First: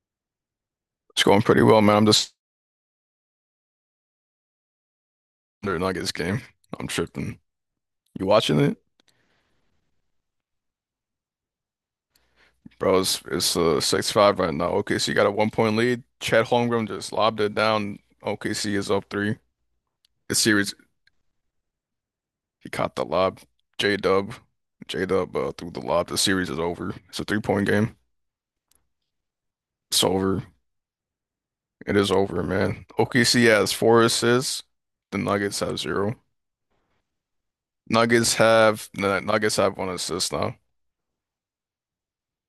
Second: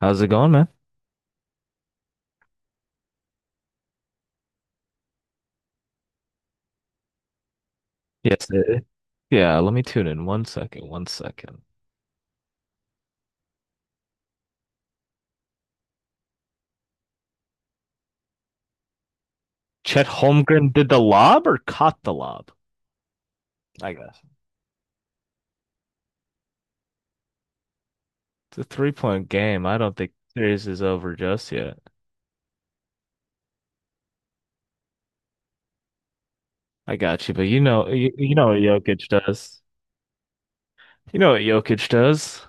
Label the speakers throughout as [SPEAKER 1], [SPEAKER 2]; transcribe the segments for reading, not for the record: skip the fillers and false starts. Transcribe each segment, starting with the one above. [SPEAKER 1] How's it going, man?
[SPEAKER 2] It's going pretty well, man. I'm just under Nuggets game. I'm tripping. You
[SPEAKER 1] Yes,
[SPEAKER 2] watching it?
[SPEAKER 1] it- yeah, let me tune in. 1 second. 1 second.
[SPEAKER 2] Bro, it's 6-5 right now. OKC got a 1 point lead. Chet Holmgren just lobbed it down. OKC is up three.
[SPEAKER 1] Chet
[SPEAKER 2] The
[SPEAKER 1] Holmgren
[SPEAKER 2] series
[SPEAKER 1] did the lob or caught the lob?
[SPEAKER 2] He caught the lob.
[SPEAKER 1] I
[SPEAKER 2] J
[SPEAKER 1] guess
[SPEAKER 2] Dub. J Dub threw the lob. The series is over. It's a 3 point game.
[SPEAKER 1] it's a three-point game. I don't
[SPEAKER 2] It's
[SPEAKER 1] think
[SPEAKER 2] over.
[SPEAKER 1] series is over just yet.
[SPEAKER 2] It is over, man. OKC has four assists. The Nuggets have zero.
[SPEAKER 1] I got you, but you know, you
[SPEAKER 2] Nuggets
[SPEAKER 1] know what
[SPEAKER 2] have
[SPEAKER 1] Jokic
[SPEAKER 2] the Nuggets
[SPEAKER 1] does.
[SPEAKER 2] have one assist now.
[SPEAKER 1] You know what Jokic does.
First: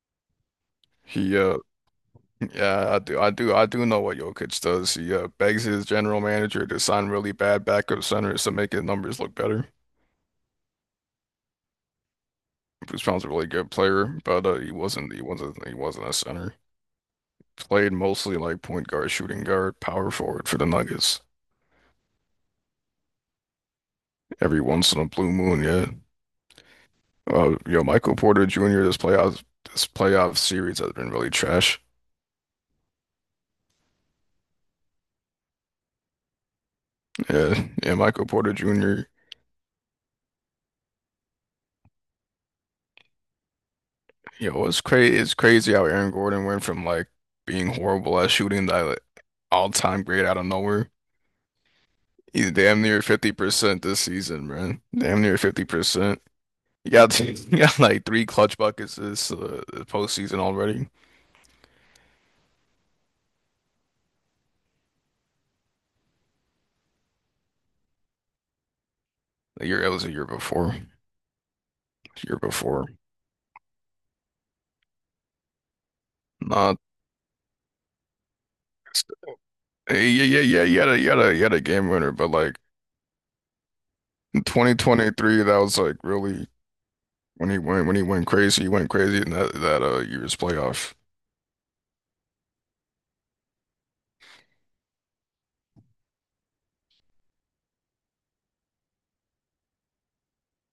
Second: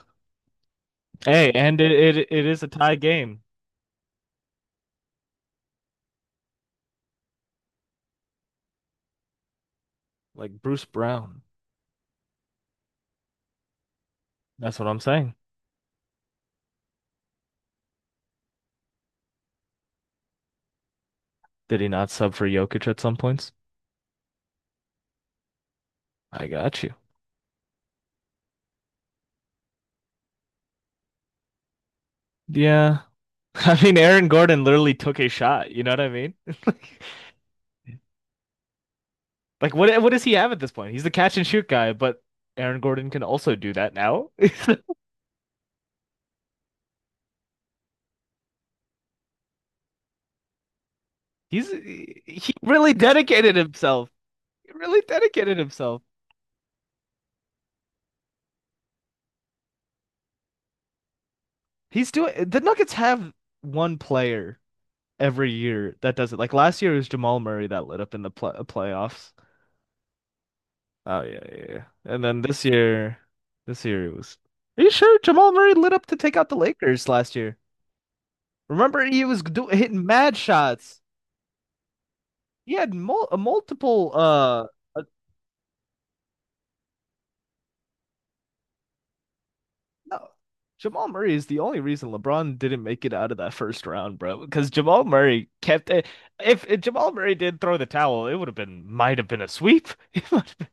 [SPEAKER 2] He
[SPEAKER 1] Hey, and it is a
[SPEAKER 2] Yeah,
[SPEAKER 1] tie
[SPEAKER 2] I do. I
[SPEAKER 1] game.
[SPEAKER 2] do. I do know what Jokic does. He begs his general manager to sign really bad backup centers to make his numbers look better.
[SPEAKER 1] Like Bruce Brown.
[SPEAKER 2] Bruce Brown's a really good player, but uh, he
[SPEAKER 1] That's what I'm
[SPEAKER 2] wasn't. He
[SPEAKER 1] saying.
[SPEAKER 2] wasn't. he wasn't a center. Played mostly like point guard, shooting guard, power forward for the Nuggets.
[SPEAKER 1] Did he not sub for Jokic at some points?
[SPEAKER 2] Every once in a blue moon, yeah.
[SPEAKER 1] I got you.
[SPEAKER 2] Yo, Michael Porter Jr. This playoff series has been really trash.
[SPEAKER 1] Yeah. I mean, Aaron Gordon literally took a shot. You know what I mean?
[SPEAKER 2] Yeah, yeah. Michael Porter Jr.
[SPEAKER 1] Like what does he have at this point? He's the catch and shoot guy, but Aaron Gordon can also do that now.
[SPEAKER 2] You know, it's crazy how Aaron Gordon went from like being horrible at shooting that all-time great out of nowhere.
[SPEAKER 1] He's
[SPEAKER 2] He's
[SPEAKER 1] he
[SPEAKER 2] damn
[SPEAKER 1] really
[SPEAKER 2] near
[SPEAKER 1] dedicated
[SPEAKER 2] 50% this
[SPEAKER 1] himself.
[SPEAKER 2] season,
[SPEAKER 1] He
[SPEAKER 2] man.
[SPEAKER 1] really
[SPEAKER 2] Damn near
[SPEAKER 1] dedicated himself.
[SPEAKER 2] 50%. You got, you got like three clutch buckets this postseason already.
[SPEAKER 1] He's doing the Nuggets have one player every year that does it. Like last year it was Jamal Murray that lit up in the pl playoffs.
[SPEAKER 2] The year it was a year before.
[SPEAKER 1] Oh yeah, yeah, yeah. And
[SPEAKER 2] Year
[SPEAKER 1] then
[SPEAKER 2] before.
[SPEAKER 1] this year it was. Are you sure Jamal Murray lit up to take out the
[SPEAKER 2] Not
[SPEAKER 1] Lakers last year? Remember he was do hitting
[SPEAKER 2] hey, yeah,
[SPEAKER 1] mad
[SPEAKER 2] yeah, yeah.
[SPEAKER 1] shots.
[SPEAKER 2] You had a game winner, but like
[SPEAKER 1] He had multiple
[SPEAKER 2] in 2023, that was like really when he went crazy. He went crazy in that
[SPEAKER 1] No.
[SPEAKER 2] year's playoff.
[SPEAKER 1] Jamal Murray is the only reason LeBron didn't make it out of that first round, bro, because Jamal Murray kept it. If Jamal Murray did throw the towel, it would have been, might have been a sweep. It might have been-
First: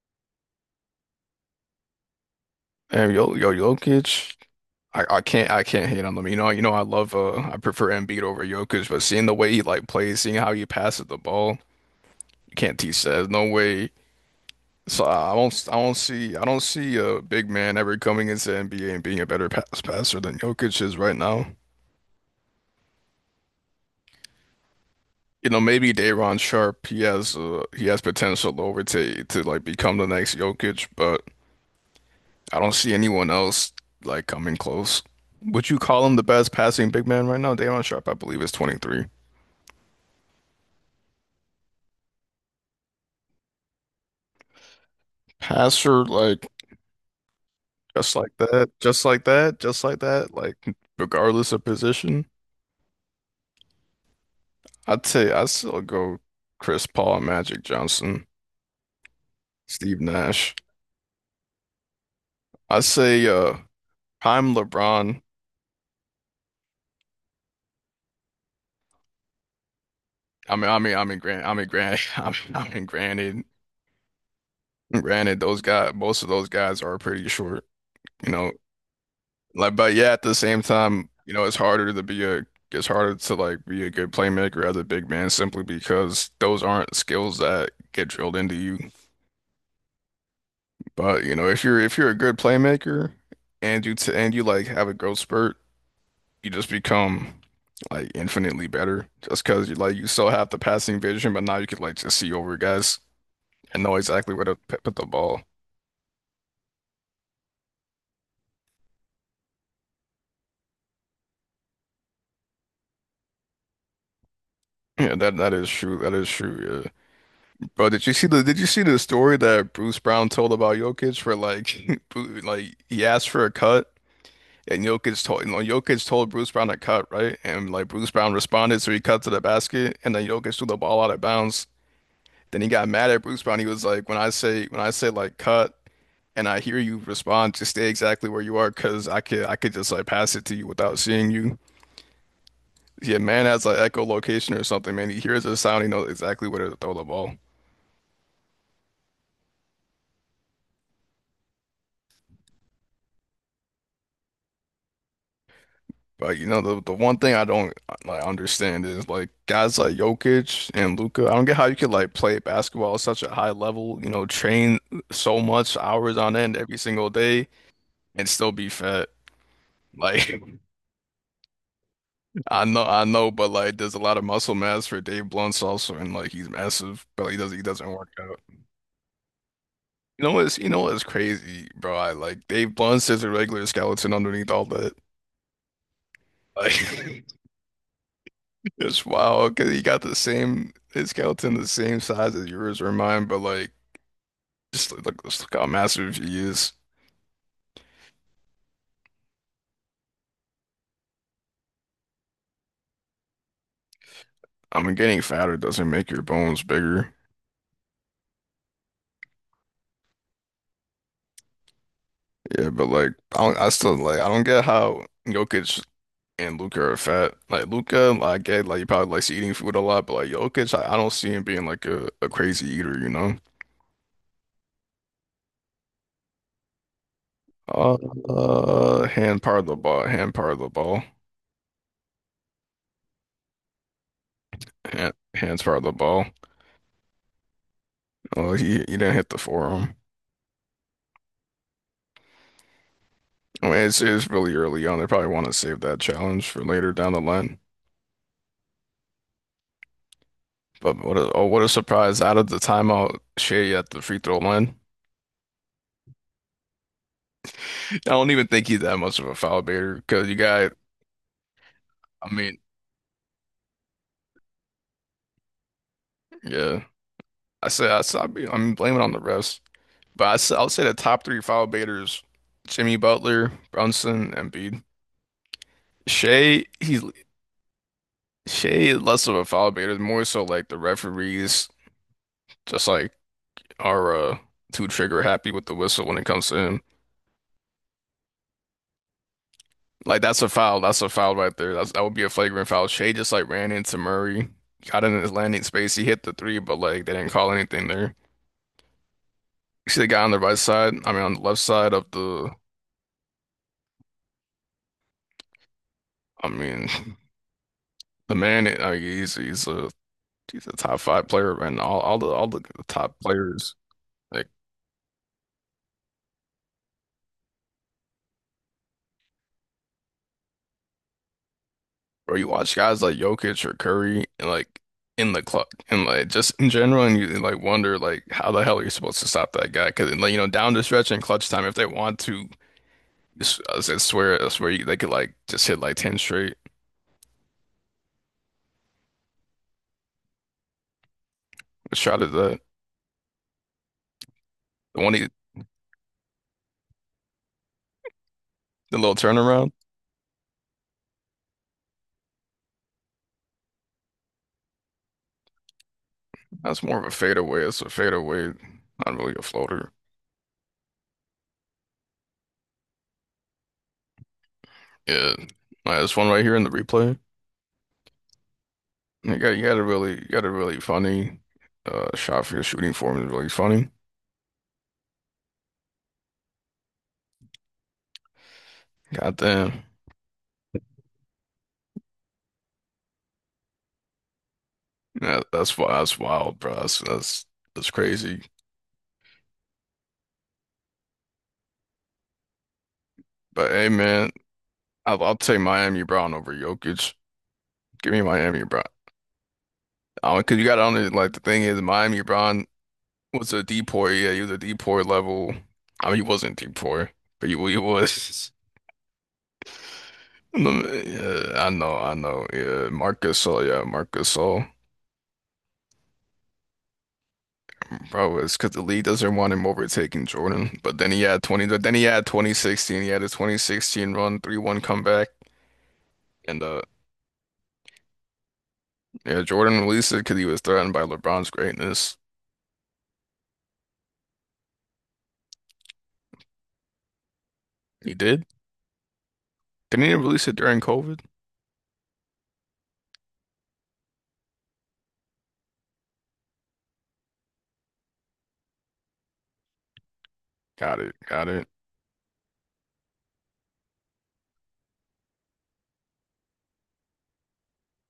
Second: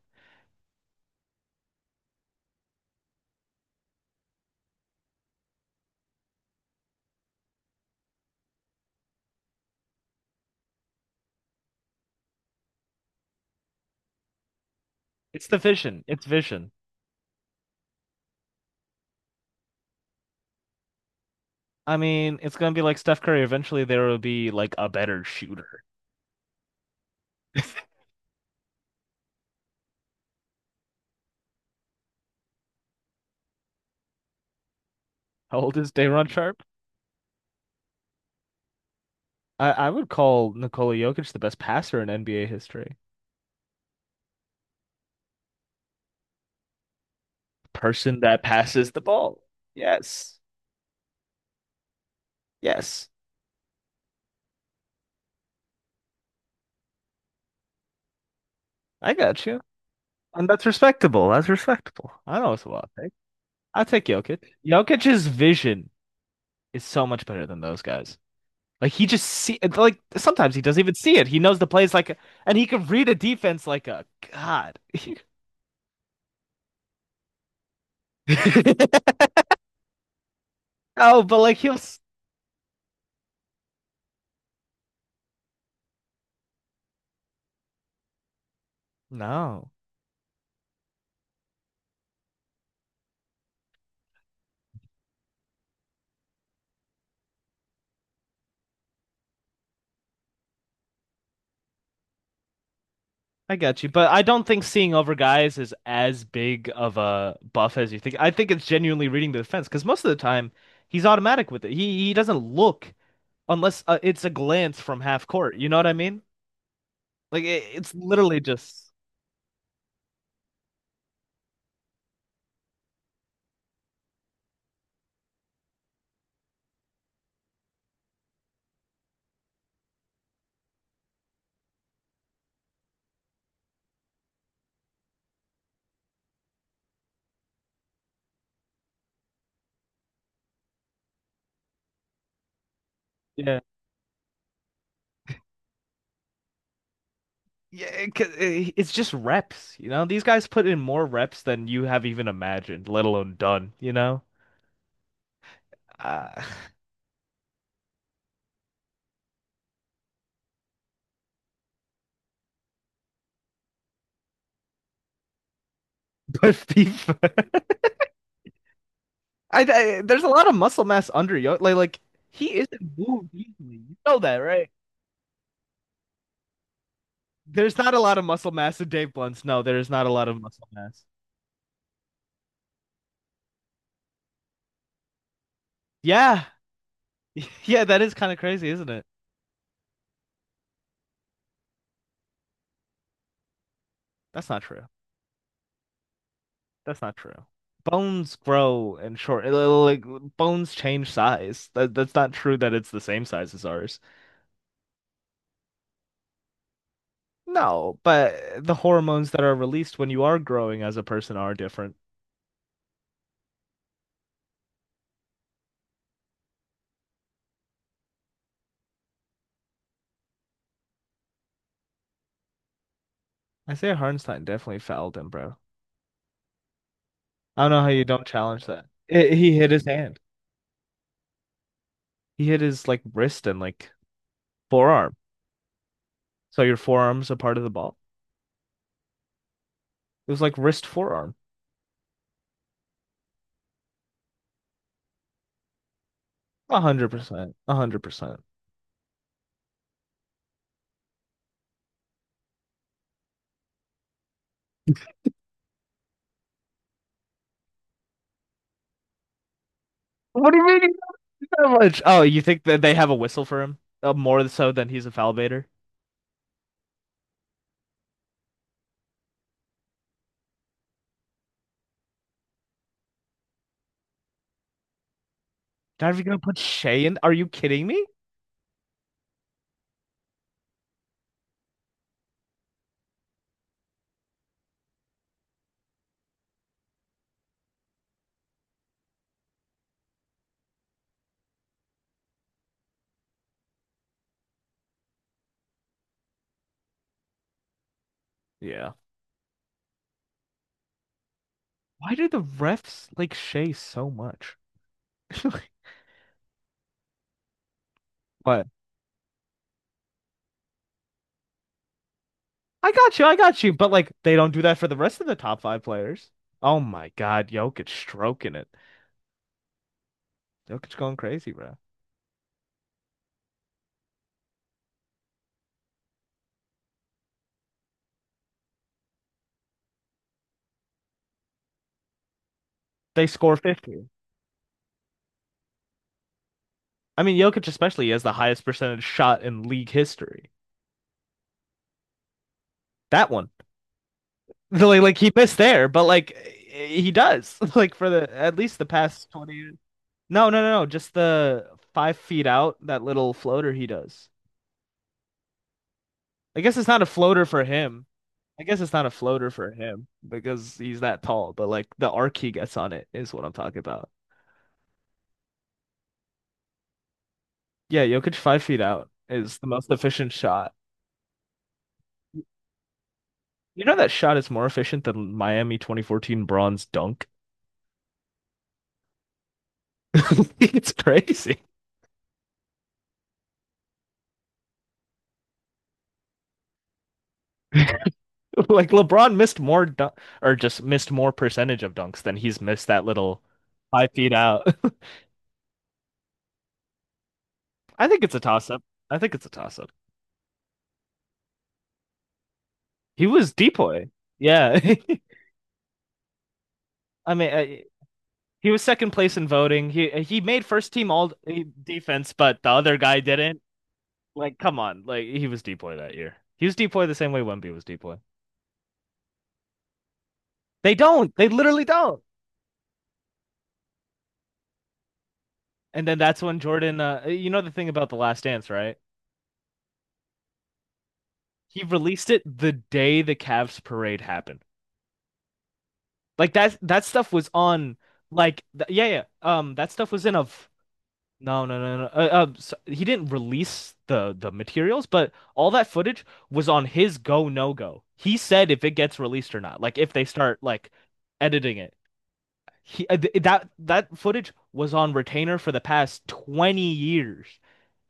[SPEAKER 2] Damn, yo, yo, Jokic. I can't hate on them. You know I love I prefer Embiid over Jokic, but seeing the way he like plays, seeing how he passes the ball, you can't teach that. There's no way. So I
[SPEAKER 1] It's the
[SPEAKER 2] don't I don't
[SPEAKER 1] vision. It's
[SPEAKER 2] see I don't
[SPEAKER 1] vision.
[SPEAKER 2] see a big man ever coming into NBA and being a better passer than Jokic is right now.
[SPEAKER 1] I mean, it's gonna be like Steph Curry. Eventually, there will be like a better
[SPEAKER 2] You know,
[SPEAKER 1] shooter.
[SPEAKER 2] maybe Daron Sharp, he has potential over to like become the next Jokic, but I don't see anyone else like coming close.
[SPEAKER 1] How
[SPEAKER 2] Would
[SPEAKER 1] old
[SPEAKER 2] you
[SPEAKER 1] is
[SPEAKER 2] call him the
[SPEAKER 1] Daron
[SPEAKER 2] best
[SPEAKER 1] Sharp?
[SPEAKER 2] passing big man right now? Daron Sharp, I believe, is 23.
[SPEAKER 1] I would call Nikola Jokic the best passer in NBA history.
[SPEAKER 2] Passer, like just
[SPEAKER 1] Person
[SPEAKER 2] like
[SPEAKER 1] that
[SPEAKER 2] that,
[SPEAKER 1] passes the ball. Yes.
[SPEAKER 2] like regardless of position,
[SPEAKER 1] Yes.
[SPEAKER 2] I'd still go Chris Paul, Magic Johnson,
[SPEAKER 1] I got you.
[SPEAKER 2] Steve
[SPEAKER 1] And
[SPEAKER 2] Nash.
[SPEAKER 1] that's respectable. That's respectable. I know it's a
[SPEAKER 2] I'd
[SPEAKER 1] lot.
[SPEAKER 2] say
[SPEAKER 1] I'll take Jokic.
[SPEAKER 2] prime LeBron.
[SPEAKER 1] Jokic's vision is so much better than those guys. Like he just see like sometimes
[SPEAKER 2] I
[SPEAKER 1] he
[SPEAKER 2] mean, I
[SPEAKER 1] doesn't even
[SPEAKER 2] mean,
[SPEAKER 1] see it. He
[SPEAKER 2] I
[SPEAKER 1] knows the
[SPEAKER 2] mean,
[SPEAKER 1] plays
[SPEAKER 2] grant,
[SPEAKER 1] like, and he can read a defense like a god.
[SPEAKER 2] granted, those guys, most of those guys are pretty short, you know. Like, but yeah, at the same time,
[SPEAKER 1] Oh,
[SPEAKER 2] you
[SPEAKER 1] but
[SPEAKER 2] know,
[SPEAKER 1] like he'll s-
[SPEAKER 2] it's harder to like be a good playmaker as a big man simply because those aren't skills that get drilled into you.
[SPEAKER 1] No.
[SPEAKER 2] But you know, if you're a good playmaker and you t and you like have a growth spurt, you just become like infinitely better just because you like you still have the passing vision, but now you could like just see over guys
[SPEAKER 1] I got
[SPEAKER 2] and
[SPEAKER 1] you,
[SPEAKER 2] know
[SPEAKER 1] but I
[SPEAKER 2] exactly where
[SPEAKER 1] don't
[SPEAKER 2] to
[SPEAKER 1] think seeing
[SPEAKER 2] put the
[SPEAKER 1] over
[SPEAKER 2] ball.
[SPEAKER 1] guys is as big of a buff as you think. I think it's genuinely reading the defense because most of the time he's automatic with it. He doesn't look unless it's a glance from
[SPEAKER 2] Yeah,
[SPEAKER 1] half
[SPEAKER 2] that
[SPEAKER 1] court. You
[SPEAKER 2] is
[SPEAKER 1] know what I
[SPEAKER 2] true. That
[SPEAKER 1] mean?
[SPEAKER 2] is true. Yeah,
[SPEAKER 1] Like
[SPEAKER 2] bro.
[SPEAKER 1] it's literally
[SPEAKER 2] Did you see
[SPEAKER 1] just
[SPEAKER 2] the story that Bruce Brown told about Jokic for like, like he asked for a cut and Jokic told Bruce Brown to cut right and like Bruce Brown responded so he cut to the basket and then Jokic threw the ball out of bounds. Then he got mad at Bruce Brown. He was like, when I say like cut and I hear you respond, just stay exactly where you are because I could just like pass it to you without seeing you. Yeah, man
[SPEAKER 1] yeah.
[SPEAKER 2] has like echolocation or something, man. He hears the sound, he knows exactly where to throw the ball.
[SPEAKER 1] Yeah, it's just reps, you know? These guys put in more reps than you have even imagined, let alone done, you know? Uh,
[SPEAKER 2] But you know the one thing I don't like understand is like guys like Jokic and Luca. I don't get how you could like play basketball at such a high level, you know, train so much hours on
[SPEAKER 1] but
[SPEAKER 2] end every single day
[SPEAKER 1] FIFA,
[SPEAKER 2] and still be fat.
[SPEAKER 1] I, there's a
[SPEAKER 2] Like
[SPEAKER 1] lot of muscle mass under Yo. Like he isn't
[SPEAKER 2] I know,
[SPEAKER 1] moved
[SPEAKER 2] but
[SPEAKER 1] easily.
[SPEAKER 2] like, there's
[SPEAKER 1] You
[SPEAKER 2] a
[SPEAKER 1] know
[SPEAKER 2] lot of
[SPEAKER 1] that,
[SPEAKER 2] muscle
[SPEAKER 1] right?
[SPEAKER 2] mass for Dave Blunt's also, and like, he's massive, but he
[SPEAKER 1] There's
[SPEAKER 2] doesn't
[SPEAKER 1] not a
[SPEAKER 2] work
[SPEAKER 1] lot of
[SPEAKER 2] out.
[SPEAKER 1] muscle mass in Dave Blunt's. No, there is not a lot of muscle
[SPEAKER 2] You know
[SPEAKER 1] mass.
[SPEAKER 2] what's crazy, bro? I like Dave Blunt's just a regular skeleton underneath all that.
[SPEAKER 1] Yeah,
[SPEAKER 2] Like,
[SPEAKER 1] yeah, that is kind of crazy, isn't it?
[SPEAKER 2] it's wild because he got the same his skeleton, the same size as yours or mine, but like,
[SPEAKER 1] That's not true.
[SPEAKER 2] look, just look how massive he is.
[SPEAKER 1] That's not true. Bones grow and short, bones change size. That's not true that it's the same size as ours.
[SPEAKER 2] I mean, getting fatter doesn't make your bones bigger,
[SPEAKER 1] No, but the hormones that are released when you are growing as a person are different.
[SPEAKER 2] yeah, but like, I don't, I still like, I don't get how Jokic and Luka are fat. Like Luka, like, I get like he probably likes eating food a lot, but like Jokic, I don't see him being like a crazy eater, you know?
[SPEAKER 1] Isaiah Hartenstein definitely fouled him, bro. I don't know how
[SPEAKER 2] Uh,
[SPEAKER 1] you don't challenge that. It,
[SPEAKER 2] hand
[SPEAKER 1] he
[SPEAKER 2] part of
[SPEAKER 1] hit
[SPEAKER 2] the
[SPEAKER 1] his
[SPEAKER 2] ball,
[SPEAKER 1] hand.
[SPEAKER 2] hand part of the ball,
[SPEAKER 1] He hit his like wrist and like
[SPEAKER 2] hand,
[SPEAKER 1] forearm.
[SPEAKER 2] hands part of the ball.
[SPEAKER 1] So your forearm's a part of the ball.
[SPEAKER 2] Oh, he didn't hit the forearm.
[SPEAKER 1] It was like wrist forearm.
[SPEAKER 2] I mean, it's really early on. They probably want to save that challenge for
[SPEAKER 1] A
[SPEAKER 2] later
[SPEAKER 1] hundred
[SPEAKER 2] down the
[SPEAKER 1] percent.
[SPEAKER 2] line.
[SPEAKER 1] 100%.
[SPEAKER 2] But what a oh, what a surprise out of the timeout, Shea at the free throw line. I don't even think he's that much of a foul baiter because you
[SPEAKER 1] What do you
[SPEAKER 2] got.
[SPEAKER 1] mean he did that much? Oh,
[SPEAKER 2] I
[SPEAKER 1] you
[SPEAKER 2] mean,
[SPEAKER 1] think that they have a whistle for him? More so than he's a foul baiter?
[SPEAKER 2] yeah, I said I'd be, I'm blaming on the refs. But I'll say the top three foul baiters: Jimmy Butler, Brunson, Embiid.
[SPEAKER 1] Not even gonna put
[SPEAKER 2] Shea, he's
[SPEAKER 1] Shea in? Are you kidding me?
[SPEAKER 2] Shea is less of a foul baiter, more so like the referees just like are too trigger happy with the whistle when it comes to him. Like that's a foul. That's a foul right there. That's, that would be a flagrant foul. Shea just like ran into Murray, got in his landing space. He hit the three, but like they didn't call anything there.
[SPEAKER 1] Yeah.
[SPEAKER 2] You see the guy on the right side. I mean, on the left side of
[SPEAKER 1] Why do the
[SPEAKER 2] the.
[SPEAKER 1] refs like Shea so much?
[SPEAKER 2] I mean, the
[SPEAKER 1] What?
[SPEAKER 2] man. I mean, he's a He's a top five player, and all the top
[SPEAKER 1] I got you,
[SPEAKER 2] players,
[SPEAKER 1] but like they
[SPEAKER 2] like,
[SPEAKER 1] don't do that for the rest of the top five players. Oh my God, Jokic stroking it. Jokic going crazy, bro.
[SPEAKER 2] or you watch guys like Jokic or Curry, and like in the club, and like just in general, and you like wonder like how the hell are you supposed to stop that guy? Because like you know, down the stretch and clutch time, if they want to,
[SPEAKER 1] They score
[SPEAKER 2] just,
[SPEAKER 1] 50.
[SPEAKER 2] I swear, you, they could like just hit like ten straight.
[SPEAKER 1] I mean, Jokic especially has the highest percentage shot in league history.
[SPEAKER 2] The shot at
[SPEAKER 1] That one. Like,
[SPEAKER 2] the one
[SPEAKER 1] like
[SPEAKER 2] he
[SPEAKER 1] he missed there, but like he does. Like for the at least the
[SPEAKER 2] The little
[SPEAKER 1] past 20
[SPEAKER 2] turnaround,
[SPEAKER 1] years. No, no, no, no. Just the 5 feet out, that little floater he does. I guess
[SPEAKER 2] that's
[SPEAKER 1] it's
[SPEAKER 2] more
[SPEAKER 1] not
[SPEAKER 2] of
[SPEAKER 1] a
[SPEAKER 2] a
[SPEAKER 1] floater
[SPEAKER 2] fadeaway.
[SPEAKER 1] for
[SPEAKER 2] It's a
[SPEAKER 1] him.
[SPEAKER 2] fadeaway,
[SPEAKER 1] I guess it's not a
[SPEAKER 2] not really a
[SPEAKER 1] floater for
[SPEAKER 2] floater.
[SPEAKER 1] him because he's that tall, but like the arc he gets on it is what I'm talking about.
[SPEAKER 2] Yeah, like, this one right here in the replay.
[SPEAKER 1] Yeah, Jokic 5 feet out is the most
[SPEAKER 2] You
[SPEAKER 1] efficient
[SPEAKER 2] got a
[SPEAKER 1] shot.
[SPEAKER 2] really funny shot for your shooting form is really
[SPEAKER 1] You
[SPEAKER 2] funny.
[SPEAKER 1] know that shot is more efficient than Miami 2014 bronze dunk?
[SPEAKER 2] Goddamn.
[SPEAKER 1] It's crazy.
[SPEAKER 2] Yeah, that's wild, bro. That's crazy.
[SPEAKER 1] Like LeBron missed more dun or just missed more percentage of dunks than he's missed that little
[SPEAKER 2] But hey
[SPEAKER 1] five
[SPEAKER 2] man,
[SPEAKER 1] feet out.
[SPEAKER 2] I'll take Miami Brown over Jokic.
[SPEAKER 1] I
[SPEAKER 2] Give me
[SPEAKER 1] think it's a
[SPEAKER 2] Miami
[SPEAKER 1] toss up.
[SPEAKER 2] Brown.
[SPEAKER 1] I think it's a toss up.
[SPEAKER 2] 'Cause you got on it like the thing is Miami Brown
[SPEAKER 1] He was
[SPEAKER 2] was a
[SPEAKER 1] depoy.
[SPEAKER 2] deport, yeah, he was a
[SPEAKER 1] Yeah.
[SPEAKER 2] deport level. I mean he wasn't deport,
[SPEAKER 1] I
[SPEAKER 2] but
[SPEAKER 1] mean,
[SPEAKER 2] he
[SPEAKER 1] I,
[SPEAKER 2] was
[SPEAKER 1] he was second place in voting. He made first team all
[SPEAKER 2] yeah, I know, I
[SPEAKER 1] defense,
[SPEAKER 2] know.
[SPEAKER 1] but the
[SPEAKER 2] Yeah,
[SPEAKER 1] other guy
[SPEAKER 2] Marcus
[SPEAKER 1] didn't.
[SPEAKER 2] Gasol, yeah, Marcus
[SPEAKER 1] Like,
[SPEAKER 2] Gasol.
[SPEAKER 1] come on. Like he was depoy that year. He was depoy the same way Wemby was depoy.
[SPEAKER 2] Bro, it's because the league doesn't want him overtaking Jordan.
[SPEAKER 1] They
[SPEAKER 2] But then he
[SPEAKER 1] don't.
[SPEAKER 2] had
[SPEAKER 1] They
[SPEAKER 2] 20, But
[SPEAKER 1] literally
[SPEAKER 2] then he
[SPEAKER 1] don't.
[SPEAKER 2] had 2016. He had a 2016 run, 3-1 comeback.
[SPEAKER 1] And then that's when
[SPEAKER 2] And
[SPEAKER 1] Jordan, you know the thing about The Last Dance, right?
[SPEAKER 2] Yeah, Jordan released it because he was threatened by LeBron's
[SPEAKER 1] He
[SPEAKER 2] greatness.
[SPEAKER 1] released it the day the Cavs parade happened. Like that stuff was on
[SPEAKER 2] He did?
[SPEAKER 1] like th yeah, yeah. That
[SPEAKER 2] Didn't
[SPEAKER 1] stuff
[SPEAKER 2] he
[SPEAKER 1] was in a
[SPEAKER 2] release it during COVID?
[SPEAKER 1] no, he didn't release the materials, but all that footage was on his go no go. He said if it gets released or not, like if they start like
[SPEAKER 2] Got it, got it.
[SPEAKER 1] editing it. He th that that footage was on retainer for the past 20 years.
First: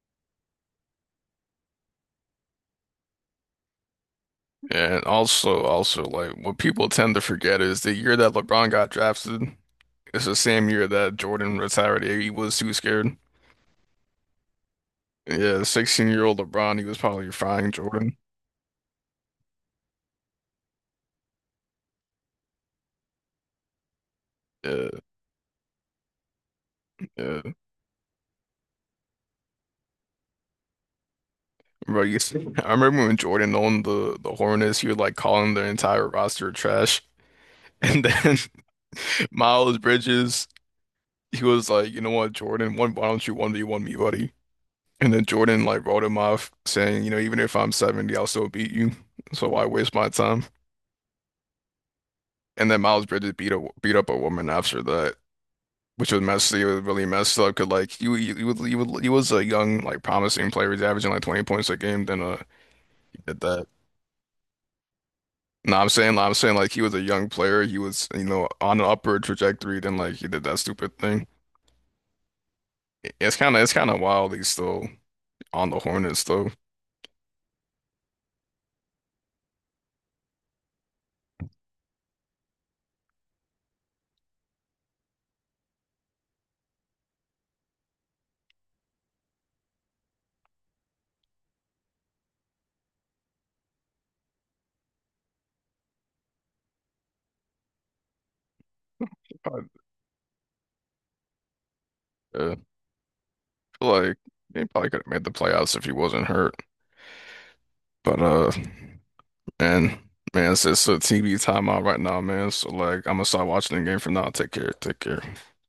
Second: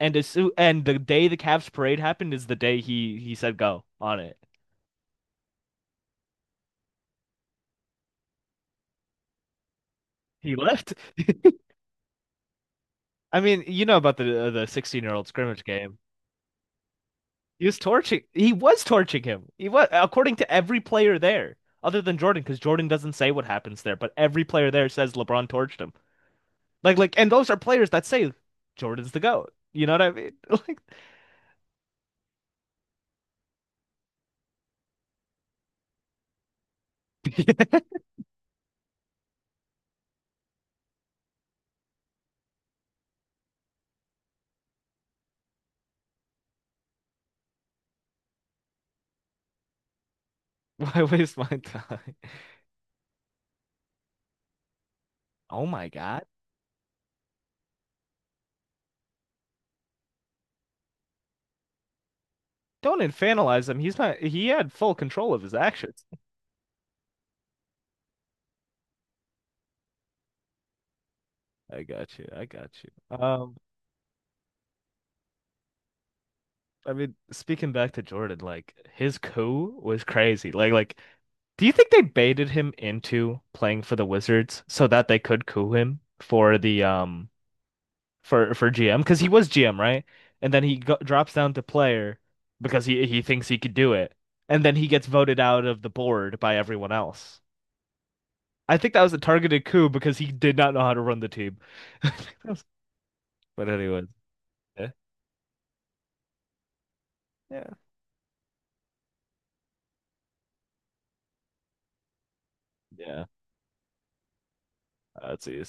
[SPEAKER 1] And the day the Cavs parade happened is the day he said go on it.
[SPEAKER 2] Yeah, and also, also, like, what people tend to forget is the year that LeBron got drafted, it's the
[SPEAKER 1] He
[SPEAKER 2] same year
[SPEAKER 1] left.
[SPEAKER 2] that Jordan retired. He was too scared.
[SPEAKER 1] I mean, you know about the 16-year-old
[SPEAKER 2] Yeah,
[SPEAKER 1] scrimmage game.
[SPEAKER 2] 16-year-old LeBron, he was probably frying Jordan.
[SPEAKER 1] He was torching him. He was, according to every player there other than Jordan because Jordan doesn't say what happens there, but every player there
[SPEAKER 2] Yeah,
[SPEAKER 1] says LeBron torched him. Like and
[SPEAKER 2] yeah.
[SPEAKER 1] those are players that say Jordan's the GOAT. You know what I mean? Like
[SPEAKER 2] Bro, you see, I remember when Jordan owned the Hornets, he was like calling their entire roster trash. And then Miles Bridges, he was like, you know what, Jordan, one, why don't you 1v1 me, buddy? And then Jordan like wrote him off saying, you know, even if I'm 70, I'll still beat you. So why waste my time?
[SPEAKER 1] why waste my time?
[SPEAKER 2] And then Miles Bridges beat a, beat up a woman after that,
[SPEAKER 1] Oh my
[SPEAKER 2] which was
[SPEAKER 1] God.
[SPEAKER 2] messy. It was really messed up because like you was- he was he was a young, like promising player. He's averaging like 20 points a game. Then
[SPEAKER 1] Don't
[SPEAKER 2] he did that.
[SPEAKER 1] infantilize him. He's not, he had full control of his
[SPEAKER 2] No,
[SPEAKER 1] actions.
[SPEAKER 2] I'm saying, like he was a young player. He was, you know, on an upward trajectory. Then, like he did that stupid thing.
[SPEAKER 1] I got you. I got you.
[SPEAKER 2] It's it's kind of wild. He's still on the Hornets, though.
[SPEAKER 1] I mean, speaking back to Jordan, like his coup was crazy. Do you think they baited him into playing for the Wizards so that they could coup him for the for GM? Because he was GM, right? And then he go drops down to player because he thinks he could do it, and then he gets voted out of the board by everyone else. I think that was a targeted
[SPEAKER 2] But,
[SPEAKER 1] coup because he did not know how to run the team.
[SPEAKER 2] I
[SPEAKER 1] But
[SPEAKER 2] feel
[SPEAKER 1] anyways,
[SPEAKER 2] like he
[SPEAKER 1] yeah.
[SPEAKER 2] probably could have made the playoffs if he wasn't hurt.
[SPEAKER 1] Yeah,
[SPEAKER 2] But, man, man, it's a TV timeout right now, man. So, like, I'm
[SPEAKER 1] yeah.
[SPEAKER 2] gonna start watching the game from now. Take care, take care.
[SPEAKER 1] That's it.